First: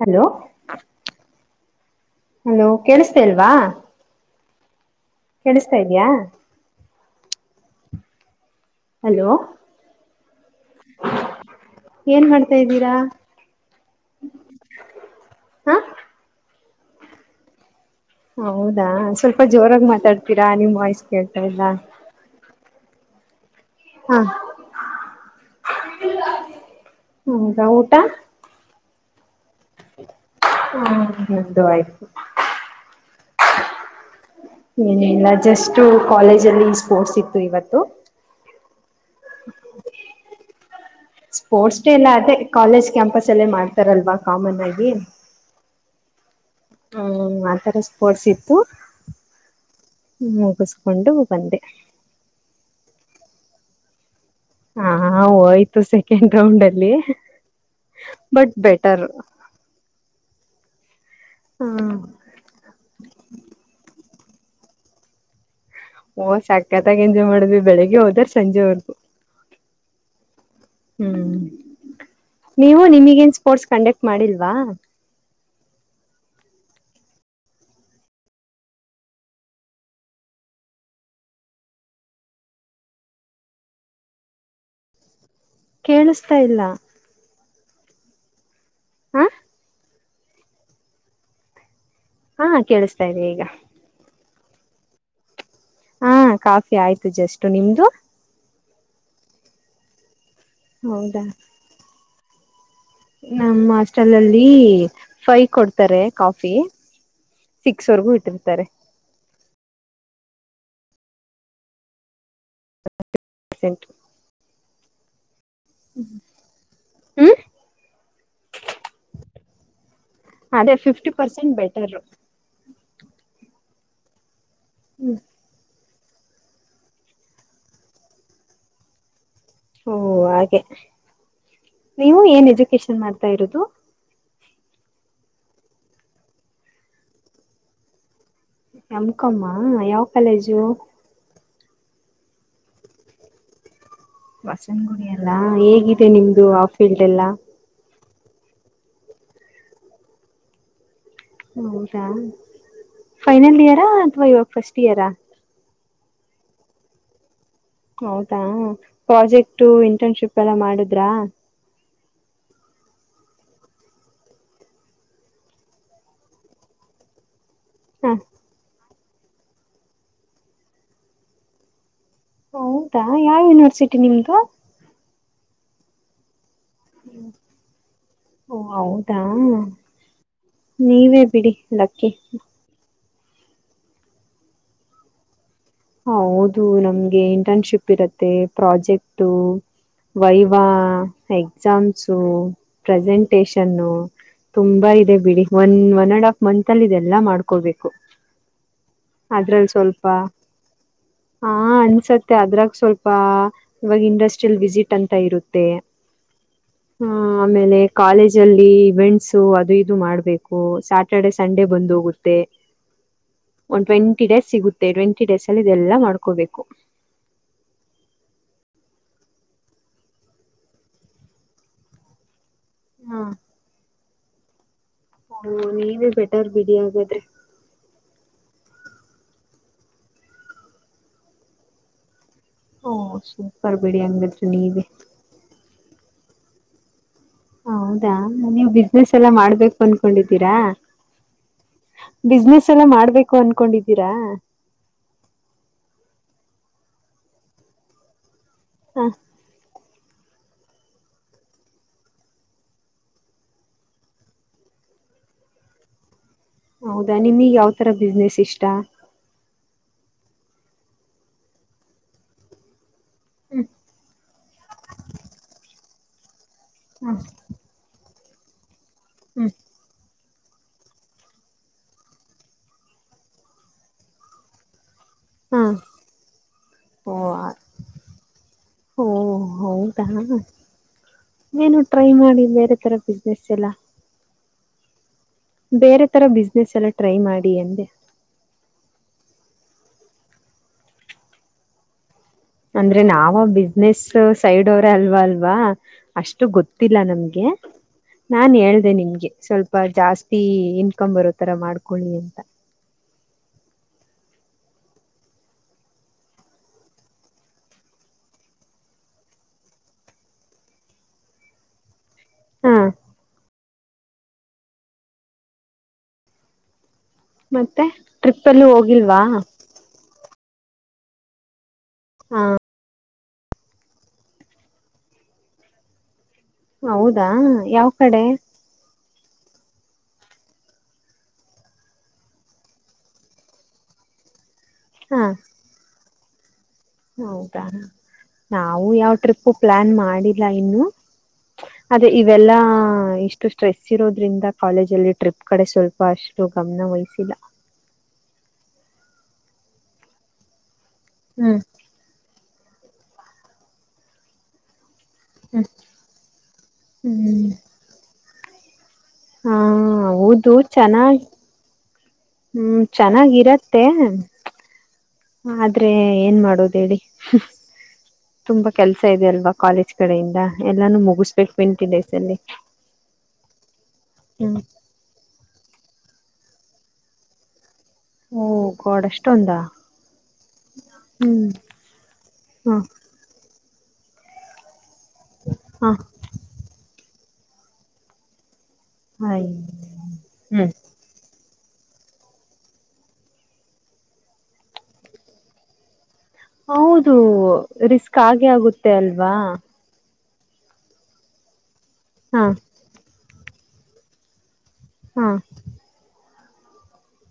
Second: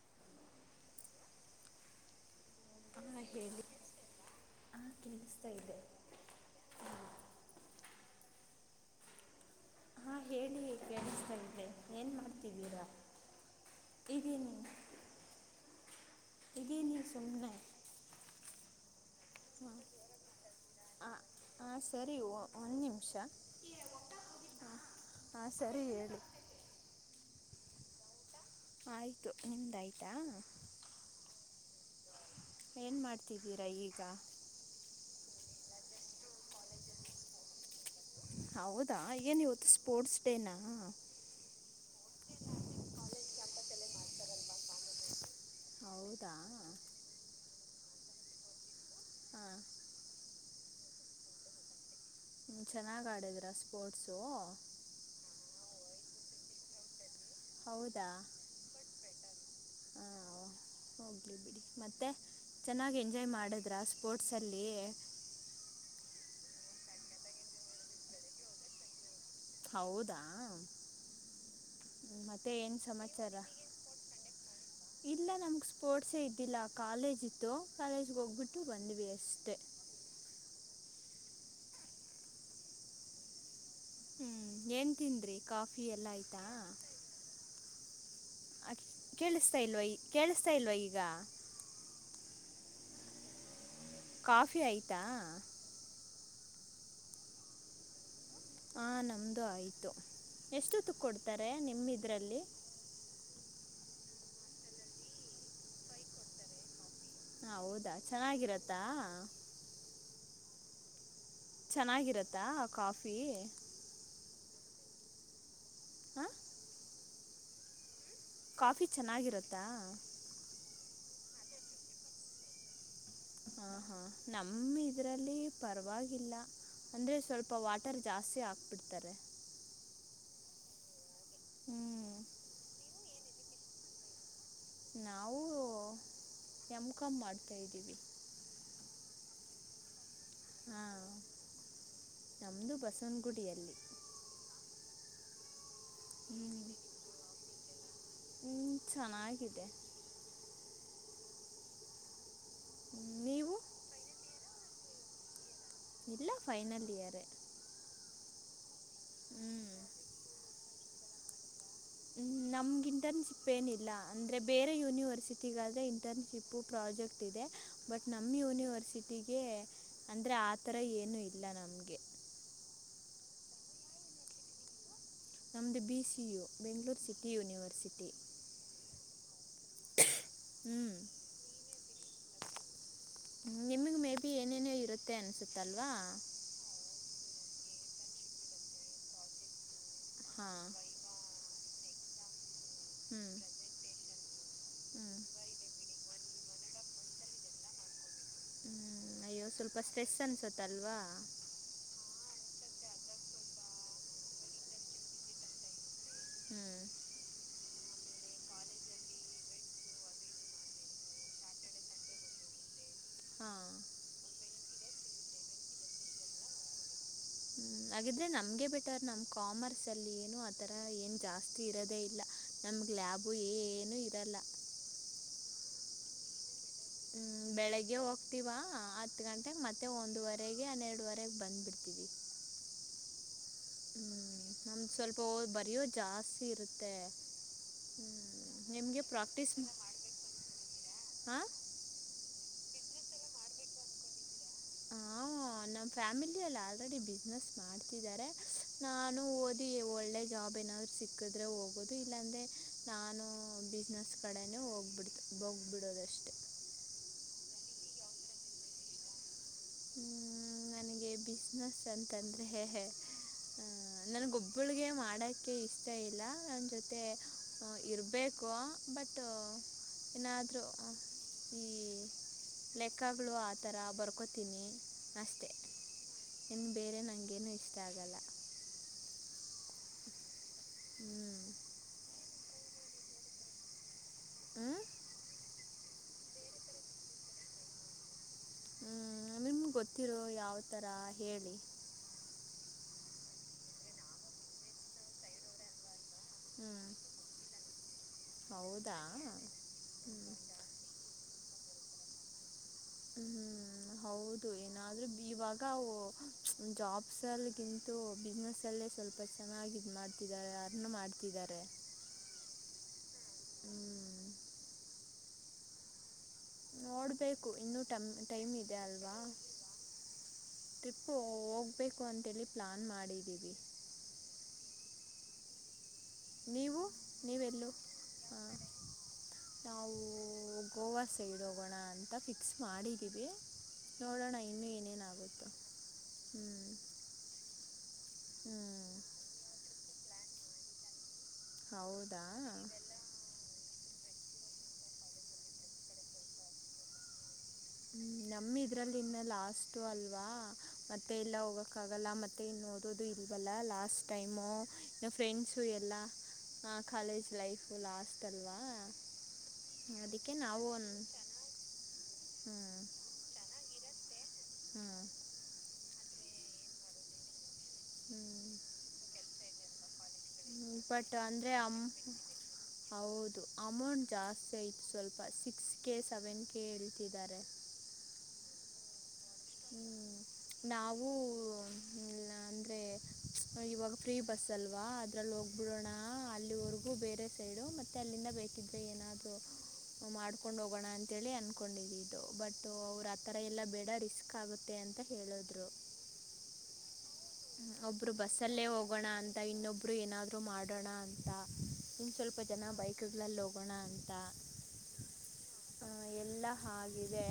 Hello hello ಕೇಳಿಸ್ದ ಇಲ್ವಾ ಹಹ ಕೇಳಿಸ್ತು ಕೇಳಿಸ್ತಾ ಇದ್ಯಾಾ ಹಲೋ ಹಾ ಹೇಳಿ ಕೇಳುಸ್ತಾ ಇದೆ ಏನ್ ಮಾಡ್ತಾ ಮಾಡ್ತಿದ್ದೀರಾ ಇದ್ದೀರಾ ಇದೀನಿ ಹ ಇದೀನಿ ಸುಮ್ಮನೆ ಹೌದಾ ಸ್ವಲ್ಪ ಜೋರಾಗ ಮಾತಾಡ್ತೀರಾ ನಿಮ್ಮ ವಾಯ್ಸ್ ಹಂ ಕೇಳ್ತಾ ಇಲ್ಲ ಹಾಂ ಸರಿ ಒಂದು ನಿಮಿಷ ಹ ಹಾ ಸರಿ ಹೇಳು ಹ್ಮ್ ಹೌದ ಊಟ ಆಯ್ತು ನಿಮ್ದಾಯ್ತಾ ಹ್ಮ ನಮ್ದು ಆಯ್ತು ಏನ್ ಮಾಡ್ತಿದ್ದೀರಾ ಈಗ ಇನ ಇಲ್ಲ ಜಸ್ಟ್ ಕಾಲೇಜ ಅಲ್ಲಿ ಸ್ಪೋರ್ಟ್ಸ್ ಇತ್ತು ಇವತ್ತು ಹೌದಾ ಏನ್ ಇವತ್ತು ಸ್ಪೋರ್ಟ್ಸ್ ಡೇನಾ ಸ್ಪೋರ್ಟ್ಸ್ ಡೇ ಎಲ್ಲ ಅೇ ಕಾಲೇಜ್ ಕ್ಯಾಂಪಸ್ ಅಲ್ಲೇ ಮಾಡ್ತಾರಲ್ವಾ ಕಾಮನ್ ಆಗಿ ಹೌದಾ ಹ್ಮ್ ಆತರ ಸ್ಪೋರ್ಟ್ಸ್ ಇತ್ತು ಹಾ ಮುಗಿಸ್ಕೊಂಡು ಬಂದೆ ಚೆನ್ನಾಗ್ ಆಡಿದ್ರಾ ಸ್ಪೋರ್ಟ್ಸು ಹ ಹ ಆಯ್ತು ಸೆಕೆಂಡ್ ರೌಂಡ್ ಅಲ್ಲಿ ಹೌದಾ ಬಟ್ ಬೆಟರ್ ಹಾ ಹೋಗ್ಲಿ ಬಿಡಿ ಹ್ಮ ಮತ್ತೆ ಚೆನ್ನಾಗಿ್ ಎಂಜಾಯ್ ಮಾಡಿದ್ರೆ ಸ್ಪೋರ್ಟ್ಸಲ್ಲಿ ಓಹ್ ಸಕತ್ತಾಗಿ ಎಂಜಾಯ್ ಮಾಡ್ವಿ ಬೆಳಗ್ ಹೋದ್ರ ಸಂಜೆವರೆಗೂ ಹೌದಾ ಹ್ಮ್ ಮತ್ತೆ ಏನು ನೀವು ನಿಮಗೇನ್ ಸಮಾಚಾರ ಸ್ಪೋರ್ಟ್ಸ್ ಕಂಡಕ್ಟ್ ಮಾಡಿಲ್ವಾ ಇಲ್ಲ ನಮ್ಗೆ ಸ್ಪೋರ್ಟ್ಸೇ ಇದ್ದಿಲ್ಲ ಕಾಲೇಜ್ ಇತ್ತು ಕಾಲೇಜ್ಗೆ ಹೋಗ್ಬಿಟ್ಟು ಬಂದ್ವಿ ಅಷ್ಟೇ ಹ್ಮ್ ಏನ್ ತನ್್ರಿ ಕಾಫಿ ಎಲ್ಲಾ ಕೇಳಿಸ್ತಾ ಆಯ್ತಾ ಇಲ್ಲ ಹ ಕೇಳಿಸ್ತಾ ಇಲ್ವ ಈ ಕೇಳಿಸ್ತಾ ಇಲ್ವ ಈಗ ಹಾ ಕೇಳಿಸ್ತಾ ಇ್ದಿ ಈಗ ಕಾಫಿ ಆಯಿತಾ ಹಾ ಕಾಫಿ ಆಯ್ತು ಜಸ್ಟ್ ನಿಮ್ದು ಹ ನಮ್ಮದುೂ ಆಯಿತು ಎಷ್ಟೊತ್ತು ಹೌದಾ ಕೊಡ್ತಾರೆ ನಿಮ್ಮ ಇದ್ರಲ್ಲಿ ನಮ್ಮ್ ಹಾಸ್ಟೆಲ್ ಅಲ್ಲಿ ಫೈ ಕೊಡ್ತಾರೆ ಕಾಫಿ ಹ ಸಿಕ್ಸ್ ಹೌದಾ ವರೆಗೂ ಇಟ್ಟಿರ್ತಾರೆ ಚೆನ್ನಾಗಿರತ್ತಾ ಚೆನ್ನಾಗಿರತ್ತಾ ಕಾಫಿ ತ್ಯಂ ಯು ಹಾ ಹ್ಮ್ ಕಾಫಿ ಚೆನ್ನಾಗಿರುತ್ತಾ ಅದೇ ಫಿಫ್ಟಿ ಪರ್ಸೆಂಟ್ ಬೆಟರ್ ಹ ಹಾ ನಮ್ಮ ಹ್ಮ್ ಇದ್ರಲ್ಲಿ ಪರವಾಗಿಲ್ಲ ಅಂದ್ರೆ ಸ್ವಲ್ಪ ವಾಟರ್ ಜಾಸ್ತಿ ಹಾಕ್ಬಿಡ್ತಾರೆ ಓ ಹಾಗೆ ಹ್ಞೂ ನೀವು ಏನ್ ಎಜುಕೇಶನ್ ಮಾಡ್ತಾ ಇರುೋದು ನಾವು ನಮ್ಕಂಬ ಮಾಡ್ತಾಯಿದ್ದೀವಿ ಯಮ್ಕಮ್ಮ ಯಾವ ಕಾಲೇಜು ಹಾ ನಮ್ದು ಬಸವನಗುಡಿಯಲ್ಲಿ ಬಸನಗುಡ ಎಲ್ಲಾ ಹೇಗಿದೆ ನಿಮ್ದು ಆ ಫೀಲ್ಡ್ ಎಲ್ಲಾ ಹ್ಮ ಸಾನಾ ಕಿದೆೇ ಹೌದಾ ನೀವು ಫೈನಲ್ ಇಯರಾ ಅಥ್ವಾ ಇವಾಗ ಫಸ್ಟ್ ಇಯರಾ ಇಲ್ಲ ಫೈನಲ್ ಇಯರ್ ಹೌದಾ ಹ್ಞೂ ಪ್ರಾಜೆಕ್ಟ ಇಂಟರ್ನ್ಶಿಪ್ ಎಲ್ಲ ಮಾಡಿದ್ರಾ ನಮ್ಗೆ ಇಂಟರ್ನ್ಶಿಪ್ ಏನಿಲ್ಲ ಅಂದ್ರೆ ಬೇರೆ ಯೂನಿವರ್ಸಿಟಿಗಳದೆ ಇಂಟರ್ನ್ಶಿಪ್ ು ಪ್ರಾಜೆಕ್ಟ್ ಇದೆ ಬಟ್ ಹ ನಮ್ಮ ಯೂನಿವರ್ಸಿಟಿಗೆ ಅಂದರೆ ಆ ಥರ ಏನುೂ ಇಲ್ಲ ನಮಗೆ ಹೌದಾ ಯಾವ್ ಯುನಿವರ್ಸಿಟಿ ನಿಮ್ದು. ನಮ್ದ್ ಬಿ ಸಿ ಯೋ ಬೆಂಗಳೂರ ಸಿಟಿ ಯೂನಿವರ್ಸಿಟಿ. ಓ ಹೌದಾ ಹ್ಞೂ [inaudible] ನೀವೇ ಬಿಡಿ ಲಕ್ಕಿ. ಹ್ಮ ನಿಮಗ್ ಮೇ ಬಿ ಏನೇನ ಇರುತ್ತೆ ಅನ್ಸುತ್ತೆ. ಹೌದು ನಮ್ಗೆ ಇಂಟರ್ನ್ಶಿಪ್ ಇರತ್ತೆ ಪ್ರಾಜೆಕ್ಟ ವೈವಾ ಹಾಂ ಎಕ್ಸಾಮ್ಸು ಹ್ಞೂ ಪ್ರೆಸೆಂಟೇಶನ್ನು ತುಂಬಾ ಹ್ಞೂ ಇದೆ ಬಿಡಿ. One one and half month ಅಲ್ಲಿ ಇದೆಲ್ಲಾ ಮಾಡ್ಕೊಡ್ಬೇಕು. ಹ್ಮ್ ಅಯ್ಯೋ ಸ್ವಲ್ಪ ಸ್ಟ್ರೆಸ್ ಅನ್ಸತ್ತ ಅಲ್ವಾ? ಹ ಅನ್ಸತ್ತೆ ಅದ್ರಾಗ ಸ್ವಲ್ಪ್ ಇವಾಗ ಇಂಡಸ್ಟ್ರಿಯಲ್ ವಿಸಿಟ್ ಅಂತ ಇರುತ್ತೆ. [unintelligible] ಹ್ಮ್ ಹ ಆಮೇಲೆ ಕಾಲೇಜ್ ಅಲ್ಲಿ ಇವೆಂಟ್ಸ್ ಅದು ಇದು ಮಾಡ್ಬೇಕು ಸಾ ಸಾಟರ್ಡೆ ಸಂಡೆ ಬಂದ್ ಹೋಗುತ್ತೆ. ಹಾಂ ಒಂದು ಟ್ವೆಂಟಿ ಡೇಸ್ ಸಿಗುತ್ತೆ ಟ್ವೆಂಟಿ ಡೇಸ್ ಅಲ್ಲಿ ಇದೆಲ್ಲಾ ಮಾಡ್ಕೋಬೇಕು. ಹ್ಮ ಹಾಗಿದ್ರೆ ನಮ್ಗೆ ಬೆಟರ್ ನಮ್ ಕಾಮರ್ಸ್ ಅಲ್ಲಿ ಏನು ಆತರ ಏನ್ ಜಾಸ್ತಿ ಇರೋದೇ ಇಲ್ಲ. ನಮ್ಗ್ ಹಾ ಲ್ಯಾಬು ಏನುೂ ಇರಲ್ಲ. ಹು ನೀವೇ ಬೆಟರ್ ಬಿಡಿ ಹಾಗಾದ್ರೆ. ಬೆಳಿಗ್ಗೆ ಹೋಗ್ತಿೀವಾ ಹತ್ ಗಂಟೆೆಗೆ ಮತ್ತೆ ಒಂದುವರೆಗೆ ಹನ್ನೆರಡುವರೆಗೆ ಬಂದ್ ಬಿಿಡ್ತೀವಿ. ಒಹ್ ಸೂಪರ್ ಬಿಡಿ ಹಂಗಿದರಿ ನೀವೆ ಒಹ್ ಬರಿಯೋದು ಜಾಸ್ತಿ ಇರುತ್ತೆ. ಹ್ಞೂ ಹೌದಾ ನೀವು ನಿಮಗೆ ಬಿಸ್ನೆಸ್ ಎಲ್ಲಾ ಪ್ರಾಕ್ಟೀಸ್ ಮಾಡ್ಬೇಕು ಅನ್ನ ಅನ್ನ ಕೊಂಡಿದ್ದೀರಾ ಹಾಂ ಬಿಸ್ನೆೆಸ್ ಎಲ್ಲ ಮಾಡ್ಬೇಕು ಅನ್ಕೊಂಡಿದ್ದೀರಾ? [unintelligible] ಹಾ ನಮ್ಮ್ ಫ್ಯಾಮಿಲಲ್ಲಿ ಆಲ್ರೆಡಿ ಬಿಸ್ನೆಸ್ ಮಾಡ್ತಿದ್ದಾರೆ ಹ ನಾನು [inaudible] ಒಳ್ಳೆ ಜಾಬ್ ಏನಾದರು ಸಿಕ್ಕಿದ್ರೆ ಹೋಗೋದು ಇಲ್ಲಾಂದರೆ ನಾನು ಬಿಸ್ನೆಸ್ ಕಡೆನೇ ಹೋಗ್ಬಿಡ್ತು. ಬೋಗ್ಬಿಡೋದಷ್ಟೇ. ಹೌದಾ ನಿಮಗ್ ಯಾವ ತರ ಬಿಸ್ನೆಸ್ ಇಷ್ಟ? ಹ ನನಗೆ ಬಿಸ್ನೆಸ್ ಅಂತಂದರೆೆ ಹ ಹ್ಮ್ ನನ್ಗೊಬ್ಬಳಿಗೆ ಮಾಡಕ್ಕೆ ಇಷ್ಟ ಇಲ್ಲ ನನ್ನ ಜೊತೆ ಹ್ಮ್ ಹಾ ಇರಬೇಕು ಬಟ್ ಹ್ಮ್ ಏನಾದ್ರೂ ಈ ಲೆಕ್ಕಗಳು ಆಥರ ಬರ್ಕೊ ತೀನಿ ಅಷ್ಟೇ ಹಾ ಇನ್ನು ಬೇರೆ ನನಗೇನುೂ ಇಷ್ಟ ಆಗಲ್ಲ. ಒಹ್ ಹೌದ ಹ್ಮ್ ಏನು ಟ್ರೈ ಮಾಡಿ ಬೇರೆ ತರ ಬಿಸ್ನೆಸ್ ಎಲ್ಲ. ಹ್ಮ ಬೇರೆ ತರ ಬಿಸ್ನೆಸ್ ಎಲ್ಲ ಟ್ರೈ ಮಾಡಿ ಎಂದೆ. ಹ್ಮ್ ನಿಮ್ಗೆ ಗೊತ್ತಿರೋ ಯಾವ ಥರ ಹೇಳಿ ಅಂದ್ರೆ ನಾವ ಬಿಸ್ನೆಸ್ ಸೈಡ್ ಅವ್ರ ಅಲ್ವಾ ಅಲ್ವಾ? ಅಷ್ಟು ಹ್ಞೂ ಗೊತ್ತಿಲ್ಲ ನಮ್ಗೆ. ನಾನ್ ಹೇಳ್ದ ಹೌದಾ ನಿನ್ಗೆ ಸ್ವಲ್ಪ ಹ್ಞೂ ಜಾಸ್ತಿ ಇನ್ಕಮ್ ಬರೋತರ ಮಾಡ್ಕೊಳ್ಳಿ ಅಂತ ಹ ಹ್ಮ್ ಹೌದು ಏನಾದ್ರೆ ಇವಾಗ ಅವ ಜಾಬ್. ಸಲ್ಗಿಂತೂ ಬಿಸ್ನೆಸ್ಸಲ್ಲೇ ಸ್ವಲ್ಪ ಚೆನ್ನಾಗಿ ಇದ ಮಾಡ್ತಿದ್ದಾರೆ ಅರ್ನ್ ಮಾಡ್ತಿದ್ದಾರೆ. ಹಾ ಹ್ಮ್ ನೋಡ್ಬೇಕು ಇನ್ನೂ ಮತ್ತೆ ಟಮ್ ಟ್ರಿಪ್ ಟೈಮ್ ಅಲ್ಲಿ ಇದೆ ಅಲ್ವಾ ಹೋಗಿಲ್ವಾ ಟ್ರಿಪ್ಪು ಹೋಗ್ಬೇಕು ಹ ಅಂತೇಳಿ ಪ್ಲಾನ್ ಮಾಡಿದ್ದೀವಿ ನೀವು ಹೌದಾ ನೀವೆಲ್ಲೂ ಯಾವ ಕಡೆ ಹ ನಾವು ಗೋವಾ ಸೈಡ್ ಹೋಗೋಣ ಅಂತ ಫಿಕ್ಸ್ ಮಾಡಿದ್ದೀವಿ ನೋಡೋಣ ಇನ್ನೂ ಇನ್ನೂ ಹಾ ಏನೇನಾಗುತ್ತೊ ಹ್ಮ್ ಹೌದಾ ನಾವು ಯಾವ ಟ್ರಿಪು ಪ್ಲಾನ್ ಮಾಡಿಲ್ಲ ಇನ್ನು ಅದೇ ಇವೆಲ್ಲಾ ಹೌದಾ ಇಷ್ಟ ಸ್ಟ್ರೆಸ್ ಇರೋದ್ರಿಂದ ಕಾಲೇಜಲ್ಲಿ ಟ್ರಿಪ್ ಕಡೆ ಸ್ವಲ್ಪ ಅಷ್ಟು ಗಮನ ವಹಿಸಿಲ್ಲ ಹ್ಮ್ ನಮ ಇದ್ರಲ್ಲಿ ಇನ್ನ ಲಾಸ್ಟು ಅಲ್ವಾ ಮತ್ತೆ ಎಲ್ಲಾ ಹ್ಮ್ ಹೋಗಕ ಆಗ ಗಲ್ಲ ಮತ್ತೆ ಇನ್ನು ಓದೂದು ಇಲ್ವಲ್ಲ ಲಾಸ್ಟ್ ಟೈಮು ಫ್ರೆಂಡ್ಸು ಹ್ಮ್ ಎಲ್ಲ ಕಾಲೇಜ್ ಹ್ಮ್ ಲೈಫು ಲಾಸ್ಟ್ ಅಲ್ವಾ ಹಾ ಅದಕ್ಕೆ ಹೌದು ನಾವು ಒಂ ಚೆನ್ನಾಗ್ ಹ್ಮ್ ಚೆನ್ನಾಗಿರತ್ತೆ ಹ್ಮ್ ಆದ್ರೆ ಏನ್ ಮಾಡೋದ ಹೇಳಿ ಹ್ಮ್ ತುಂಬಾ ಕೆಲ್ಸ ಇದೆ ಅಲ್ವಾ ಕಾಲೇಜ್ ಕಡೆಯಿಂದ ಹ್ಞೂ ಎಲ್ಲಾನು ಬಟ್ ಮುಗಸ್ಬೇಕ ಅಂದರೆ ಅಮ್ ಟ್ವೆಂಟಿ ಡೇಸ್ ಅಲ್ಲಿ ಹೌದು ಅಮೌಂಟ್ ಜಾಸ್ತಿ ಹ್ಮ್ ಆಯ್ತು ಸ್ವಲ್ಪ ಸಿಕ್ಸ್ ಕೆ ಸೆವೆನ್ ಕೆ ಹೇಳ್ತಿದ್ದಾರೆ ಓ ಗಾಡೇಷ್ಟ ಹ್ಮ್ ನಾವು ಹ್ಮ್ ಇಲ್ಲಾ ಹಾ ಅಂದ್ರೆ ಇವಾಗ ಫ್ರೀ ಬಸ್ ಅಲ್ವಾ ಅದ್ರಲ್ಲಿ ಹೋಗ್ಬಿಡೋಣ ಹಾ ಅಲ್ಲಿವರೆಗೂ ಬೇರೆ ಸೈಡು ಮತ್ತೆ ಅಲ್ಲಿಂದ ಬೇಕಿದ್ರೆ ಏನಾದ್ರು ಆಯ್ ಮಾಡ್ಕೊಂಡ್ ಹ್ಮ್ ಹೋಗೋಣ ಅ ಅಂತೇಳಿ ಅನ್ಕೊಂಡಿದಿದು ಬಟ್ ಅವ್ರು ಆಥರ ಎಲ್ಲ ಬೇಡ ರಿಸ್ಕ್ ಆಗುತ್ತೆ ಅಂತ ಹೇಳಿದ್ರು ಹೌದು ಹ್ಮ ಒಬ್ರು ರಿಸ್ಕ್ ಆಗೇ ಬಸ್ಸಲ್ಲೇ ಆಗುತ್ತೆ ಹೋಗೋಣ ಅಲ್ವಾ ಅಂತ ಇನ್ನೊಬ್ರು ಇಬ್ರು ಏನಾದ್ರು ಮಾಡೋಣ ಅಂತ ಇನ್ನ ಸ್ವಲ್ಪ ಹಾ ಜನ ಬೈಕ್ ಬೈಕ್ಕಗಳಲ್ಲ ಹೋಗೋಣ ಅಂತ ಹಾ ಹ ಎಲ್ಲ ಆಗಿದೆ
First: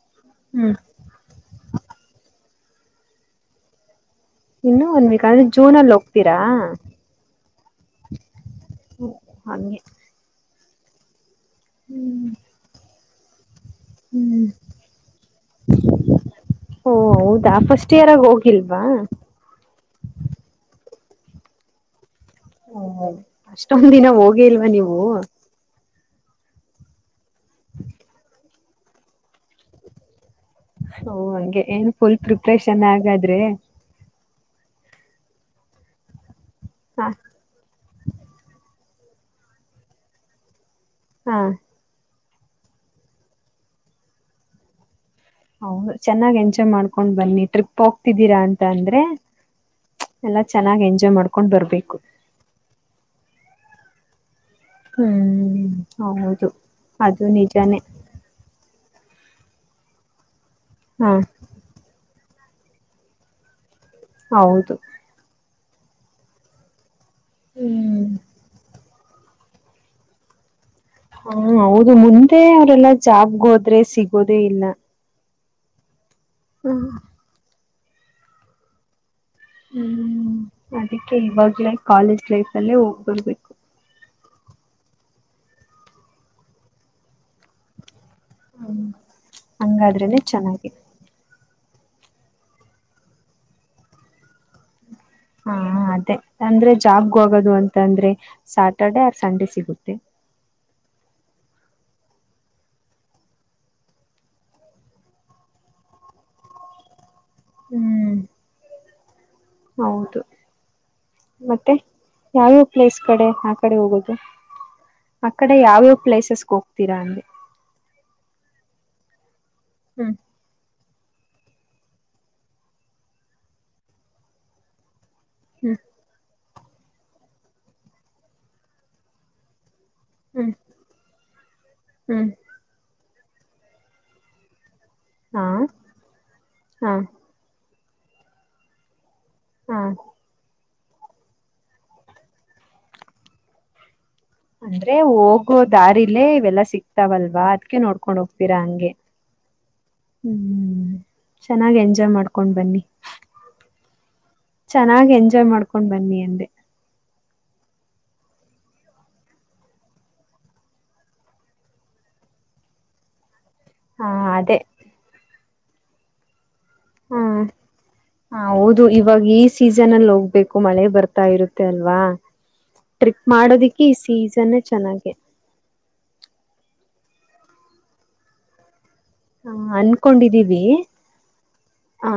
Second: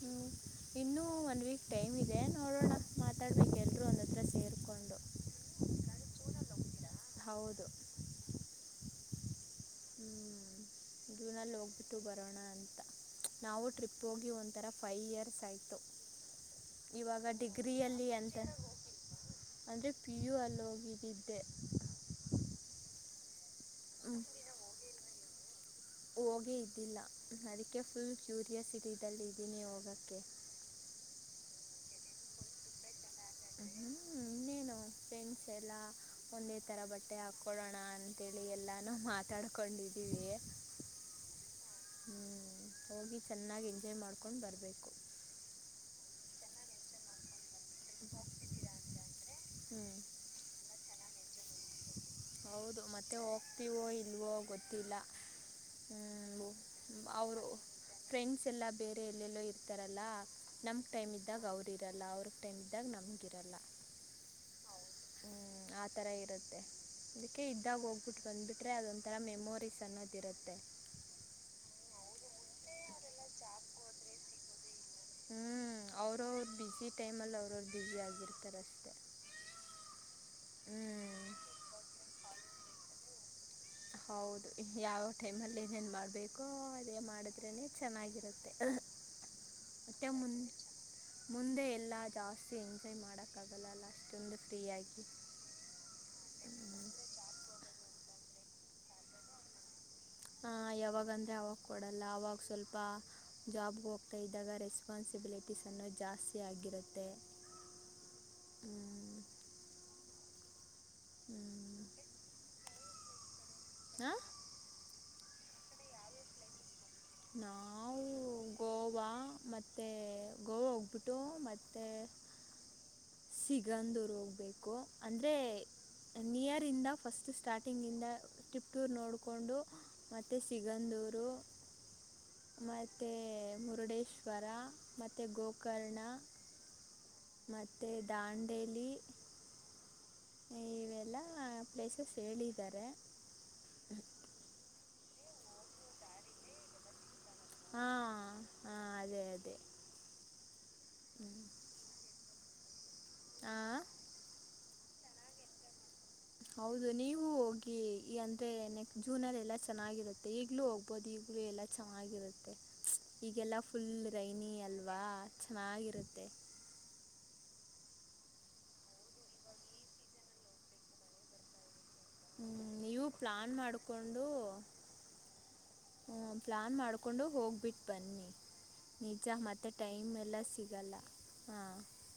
ಹ್ಮ ಹ್ಮ್ ಇನ್ನು ಹ ಒನ್ ವೀಕ್ ಟೈಮ್ ಇದೆ ನೋಡೋಣ ಮಾತಾಡ್ಬೇಕು ಎಲ್ರರು ಒಂದ್ ಹತ್ರ ಇನ್ನು ಸೇರಿಕೊಂಡು ಒಂದ್ ವೀಕ್ ಅಂದ್ರೆ ಜೂನ್ ಅಲ್ಲಿ ಹೋಗ್ತೀರಾ ಹೌದು ಹ ಹಂಗೆ ಹ್ಮ್ ಜೂನಲ್ಲಿ ಹೋಗ್ಬಿಟ್ಟು ಹ್ಮ್ ಬರೋಣ ಅಂತ ನಾವು ಟ್ರಿಪ್ ಹೋಗಿ ಹ್ಮ್ ಒಂಥರ ಫೈ ಇಯರ್ಸ್ ಆಯಿತು ಓ ಇವಾಗ ಹೌದಾ ಫಸ್ಟ್ ಡಿಗ್ರಿಯಲ್ಲಿ ಇಯರಾಗ ಎಂತ ಹೋಗಿಲ್ವಾ ಅಂದರೆ ಪಿ ಯು ಅಲ್ಲ ಹೋಗಿದ್ದಿದ್ದೆ ಹ್ಮ ಅಷ್ಟೊಂದ್ ದಿನ ಹ್ಮ್. ಹೋಗೆ ಇಲ್ವಾ ನೀವು ಹೋಗೇ ಇದ್ದಿಲ್ಲ ಅದಕ್ಕೆ ಫುಲ್ ಕ್ಯೂರಿಯಸಿಟದಲ್ಲ ಇದ್ದೀನಿ ಹೋಗಕ್ಕೆ ಓ ಹಂಗೆ ಏನ್ ಫುಲ್ ಪ್ರಿಪ್ರೇಷನ್ ಆಗಾದ್ರೆ ಹ್ಮ್ ಇನೇನು ಫ್ರೆಂಡ್ಸ್ ಎಲ್ಲ ಒಂದೇ ತರ ಹ ಬಟ್ಟೆ ಹಾಕ ಕೊಡೋಣ ಅಂತೇಳಿ ಎಲ್ಲಾನೂ ಮಾತಾಡ್ಕೊಂಡಿದ್ದೀವಿ ಹಾ ಹ್ಮ್ ಹೋಗಿ ಚೆನ್ನಾಗಿ ಎಂಜಾಯ್ ಮಾಡ್ಕೊಂಡು ಬರ್ಬೇಕು. ಹೌದು ಚೆನ್ನಾಗ್ ಎಂಜಾಯ್ ಮಾಡ್ಕೊಂಡ್ ಬನ್ನಿ ಟ್ರಿಪ್ ಹೋಗ್ತಿದ್ದೀರಾ ಅಂತ ಅಂದ್ರೆ. ಹ್ಞೂ ಎಲ್ಲ ಚೆನ್ನಾಗಿ ಎಂಜಾಯ್ ಮಾಡ್ಕೊಂಡ್ ಬರ್ಬೇಕು. ಹೌದು ಮತ್ತೆ ಹೋಗ್ತೀವೋ ಇಲ್ವೋ ಗೊತ್ ಇಲ್ಲ ಹ್ಮ್ ಹೌದು ಹ್ಮ್ ಅದು ಅವರು. ನಿಜಾನೇ ಫ್ರೆಂಡ್ಸ್ ಎಲ್ಲ ಬೇರೆ ಎಲ್ಲೆಲ್ಲೋ ಇರ್ತಾರಲ್ಲ ನಮ್ ಹಾ ಟೈಮ್ ಇದ್ದಾಗ ಅವರು. ಇರಲ್ಲ ಅವ್ರ ಟೆಮ್ದಾಗ ನಮಗಿರಲ್ಲ. ಹೌದು ಹ್ಮ್ ಆತರ ಇರುತ್ತೆ ಅದಕ್ಕೆ ಇದ್ದಾಗ ಹೋಗ್ [unintelligible] ಹ್ಮ್ ಟ್ಟು ಬಂದ್ಬಿಟ್ರೆ ಅದೊಂಥರ ಮೆಮೋರೀಸ್ ಅನ್ನೋದಿರುತ್ತೆ. ಹಾ ಹೌದು ಮುಂದೆ ಅವ್ರಲ್ಲಾ ಜಾಬ್ಗೊದ್ರೆ ಸಿಗೋದೇ ಇಲ್ಲ. ಹ್ಞೂ ಅವ್ರವರು ಹ ಬ್ಯುಸಿ ಟೈಮಲ್ಲಿ ಅವ್ರವರು ಬ್ಯುಸಿಯಾಗಿರ್ತಾರೆ ಅಷ್ಟೇ. ಹ್ಮ್ ಅದಕ್ಕೆ ಹ್ಞೂ ಇವಾಗಲೇ ಕಾಲೇಜ್ ಲೈಫ್ ಅಲ್ಲೇ ಹೋಗ್ಬರ್ಬೇಕು. ಹೌದು ಯಾವವ ಟೈಮಲ್ಲಿ ಏನೇನ್ ಮಾಡ್ಬೇಕೋ ಅದೇ ಮಾಡಿದ್ರೆನೆ ಚೆನ್ನಾಗಿರುತ್ತೆ. ತ್ತೆ ಹಂಗಾದ್ರೇನೆ ಮುನ್ನಿ ಚೆನ್ನಾಗಿ ಮುಂದೆ ಎಲ್ಲ ಜಾಸ್ತಿ ಎಂಜಾಯ್ ಮಾಡೋಕ್ಕಾಗಲ್ಲಲ್ಲ ಅಷ್ಟೊಂದು ಫ್ರೀಯಾಗಿ. ಹಾ ಅದೇ ಅಂದ್ರೆ ಜಾಬ್ಗೆ ಹೋಗೋದು ಅಂತ ಅಂದ್ರೆ ಸ್ಯಾಟರ್ಡೆ ಆರ್ ಸಂಡೆ ಸಿಗುತ್ತೆ. ಹ ಯಾವಾಗಂದ್ರೆ ಅವಾಗ ಕೊಡಲ್ಲ ಅವಾಗ ಸ್ವಲ್ಪ. ಜಾಬ್ಗೆ ಹೋಗ್ತಾ ಇದ್ದಾಗ ರೆಸ್ಪಾನ್ಸಿಬಿಲಿಟಿಸ್ ಅನ್ನೋ ಜಾಸ್ತಿ ಆಗಿರುತ್ತೆ. ಹ್ಮ್ ಹ್ಮ್ ಹೌದು ಹ್ಞೂ ಮತ್ತೆ ಯಾವ್ಯಾವ ಪ್ಲೇಸ್ ಕಡೆ ಆ ಕಡೆ ಹೋಗೋದು. ಹಾಂ ಆ ಕಡೆ ಯಾವ್ಯಾವ್ ಪ್ಲೇಸಸ್ಗೆ ಹೋಗ್ತೀರಾ ಅಂದೆ. ನಾವು ಗೋವಾ ಮತ್ತೆ ಹ್ಮ್ ಗೋವಾ ಹೋಗ್ಬಿಟ್ಟ್ [unintelligible] ಟ್ಟು ಮತ್ತೆ ಸಿಗಂದರು ಹೋಗ್ಬೇಕು. ಅಂದರೆ ಹ್ಮ್ ನಿಯರಿಂದ ಫಸ್ಟ್ ಸ್ಟಾರ್ಟಿಂಗಿಂದ ತಿಪ್ಟೂರ್ ನೋಡಿಕೊಂಡು. ಮತ್ತೇ ಹ್ಮ್ ಸಿಗಂದೂರು. ಹ್ಮ್ ಮತ್ತೆ ಮುರುಡೇಶ್ವರ ಮತ್ತೆ ಹಾ ಗೋಕರ್ಣ. ಹಾ ಮತ್ತೇ ದಾಂಡೇಲಿ. ಹಾ ಇವೆಲ್ಲ ಪ್ಲೇಸಸ್ ಹೇಳಿದ್ದಾರೆ. ಅಂದ್ರೆ ಹೋಗೋ ದಾರಲೆ ಇವೆಲ್ಲಾ ಸಿಕ್ತಾವಲ್ವಾ. ಅದಕ್ಕೇ ನೋಡ್ಕೊಂಡ್ ಹಾಂ ಹೋಗ್ತೀರಾ ಹಾಂ ಹಂಗೆ. ಅದೇ ಅದೇ ಹ್ಮ ಹ್ಞೂ ಚೆನ್ನಾಗಿ ಎಂಜಾಯ್ ಮಾಡ್ಕೊಂಡ್ ಬನ್ನಿ. ಆ ಚೆನ್ನಾಗಿ ಎಂಜಾಯ್ ಮಾಡ್ಕೊಂಡ್ ಬನ್ನಿ ಅಂದೆ. ಹೌದು ನೀವು ಹೋಗಿ ಈ ಅಂದ್ರೆ ನೆಕ್ಸ್ಟ್ ಜೂನಲ್ಲಿ ಎಲ್ಲ ಚೆನ್ನಾಗಿರುತ್ತೆ ಈಗ್ಲೂ ಹೋಗ್ [unintelligible] ದು ಈಗಲು ಎಲ್ಲ ಚೆನ್ನಾಗಿರುತ್ತೆ ಈಗೆಲ್ಲ ಫ್ ಫುಲ್ ಹಾ ರೈನಿ ಅದೇ ಅಲ್ವಾ ಚೆನ್ನಾಗಿರುತ್ತೆ. ಹ್ಮ ಹ ಹೌದು ಇವಾಗ ಈ ಸೀಸನ್ ಅಲ್ಲಿ ಹೋಗ್ಬೇಕು ಮಳೆ ಬರ್ತಾ ಇರುತ್ತೆ ಅಲ್ವಾ. ಹ್ಮ್, ನೀವು ಟ್ರಿಪ್ ಪ್ಲ್ಯಾನ್ ಮಾಡೋದಿಕ್ಕೆ ಈ ಮಾಡಿಕೊಂಡು ಸೀಸನ್ನೇ ಚೆನ್ನಾಗಿ. ಹ್ಞ ಪ್ಲ್ಲಾನ್ ಮಾಡ್ಕೊಂಡು ಹೋಗ್ಬಿಟ್ಟು ಬನ್ನಿ. ನಿಜ ಹ ಮತ್ತೆ ಟೈಮ್ೆಲ್ಲ ಅನ್ಕೊಂಡಿದೀವಿ ಸಿಗಲ್ಲ ಹಾಂ ಆ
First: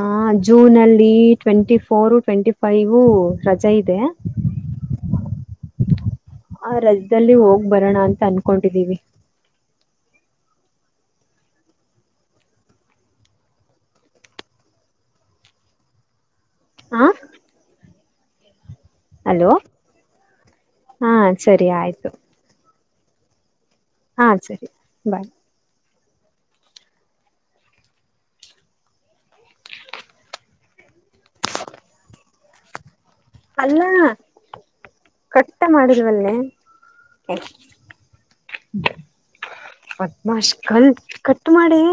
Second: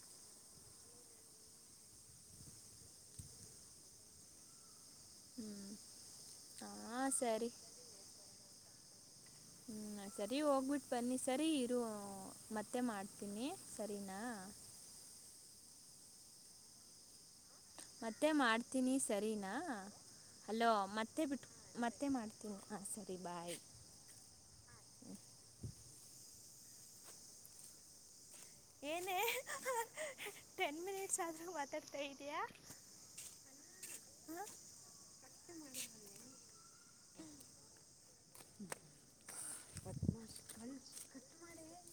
ಜೂನ್ ಅಲ್ಲಿ ಟ್ವೆಂಟಿ ಫೋರ್ ಟ್ವೆಂಟಿ ಫೈವ ರಜೆ ಇದೆ [inaudible] ಹ್ಮ್ ಆ ಹಾ ರಜದಲ್ಲಿ ಸರಿ ಹೋಗ್ ಬರೋಣ ಅಂತ ಅನ್ಕೊಂಡಿದ್ದೀವಿ ಹ್ಮ್ ಸರಿ ಹೋಗ್ಬಿಟ್ಟ ಬನ್ನಿ ಸರಿ ಇರು ಮತ್ತೆ ಮಾಡ್ತೀನಿ ಸರಿನಾ ಹಾ ಮತ್ತೆ ಮಾಡ್ತೀನಿ ಸರಿನಾ ಅಲೋ ಅಲೋ ಹಾ ಮತ್ತೆ ಬಿಟ್ ಸರಿ ಮತ್ತೆ ಆಯ್ತು ಮಾಡ್ತೀನಿ ಹ ಸರಿ ಬಾಯ ಹಾ ಸರಿ ಬಾಯ್ [unintelligible] ಏನೇ ಟೆನ್ ಮಿನಿಟ್ಸ್ ಆದ್ರೂ ಮಾತಾಡ್ತಾ ಇದಯಾ ಅಲ್ಲಾ ಕಟ್ಟ ಮಾಡಲ್ವಲ್ಲೇ ಪದ್ಮಾಶ್ ಅಲ್ಲ ಕಲ್ ಕಟ್ ಮಾಡಿ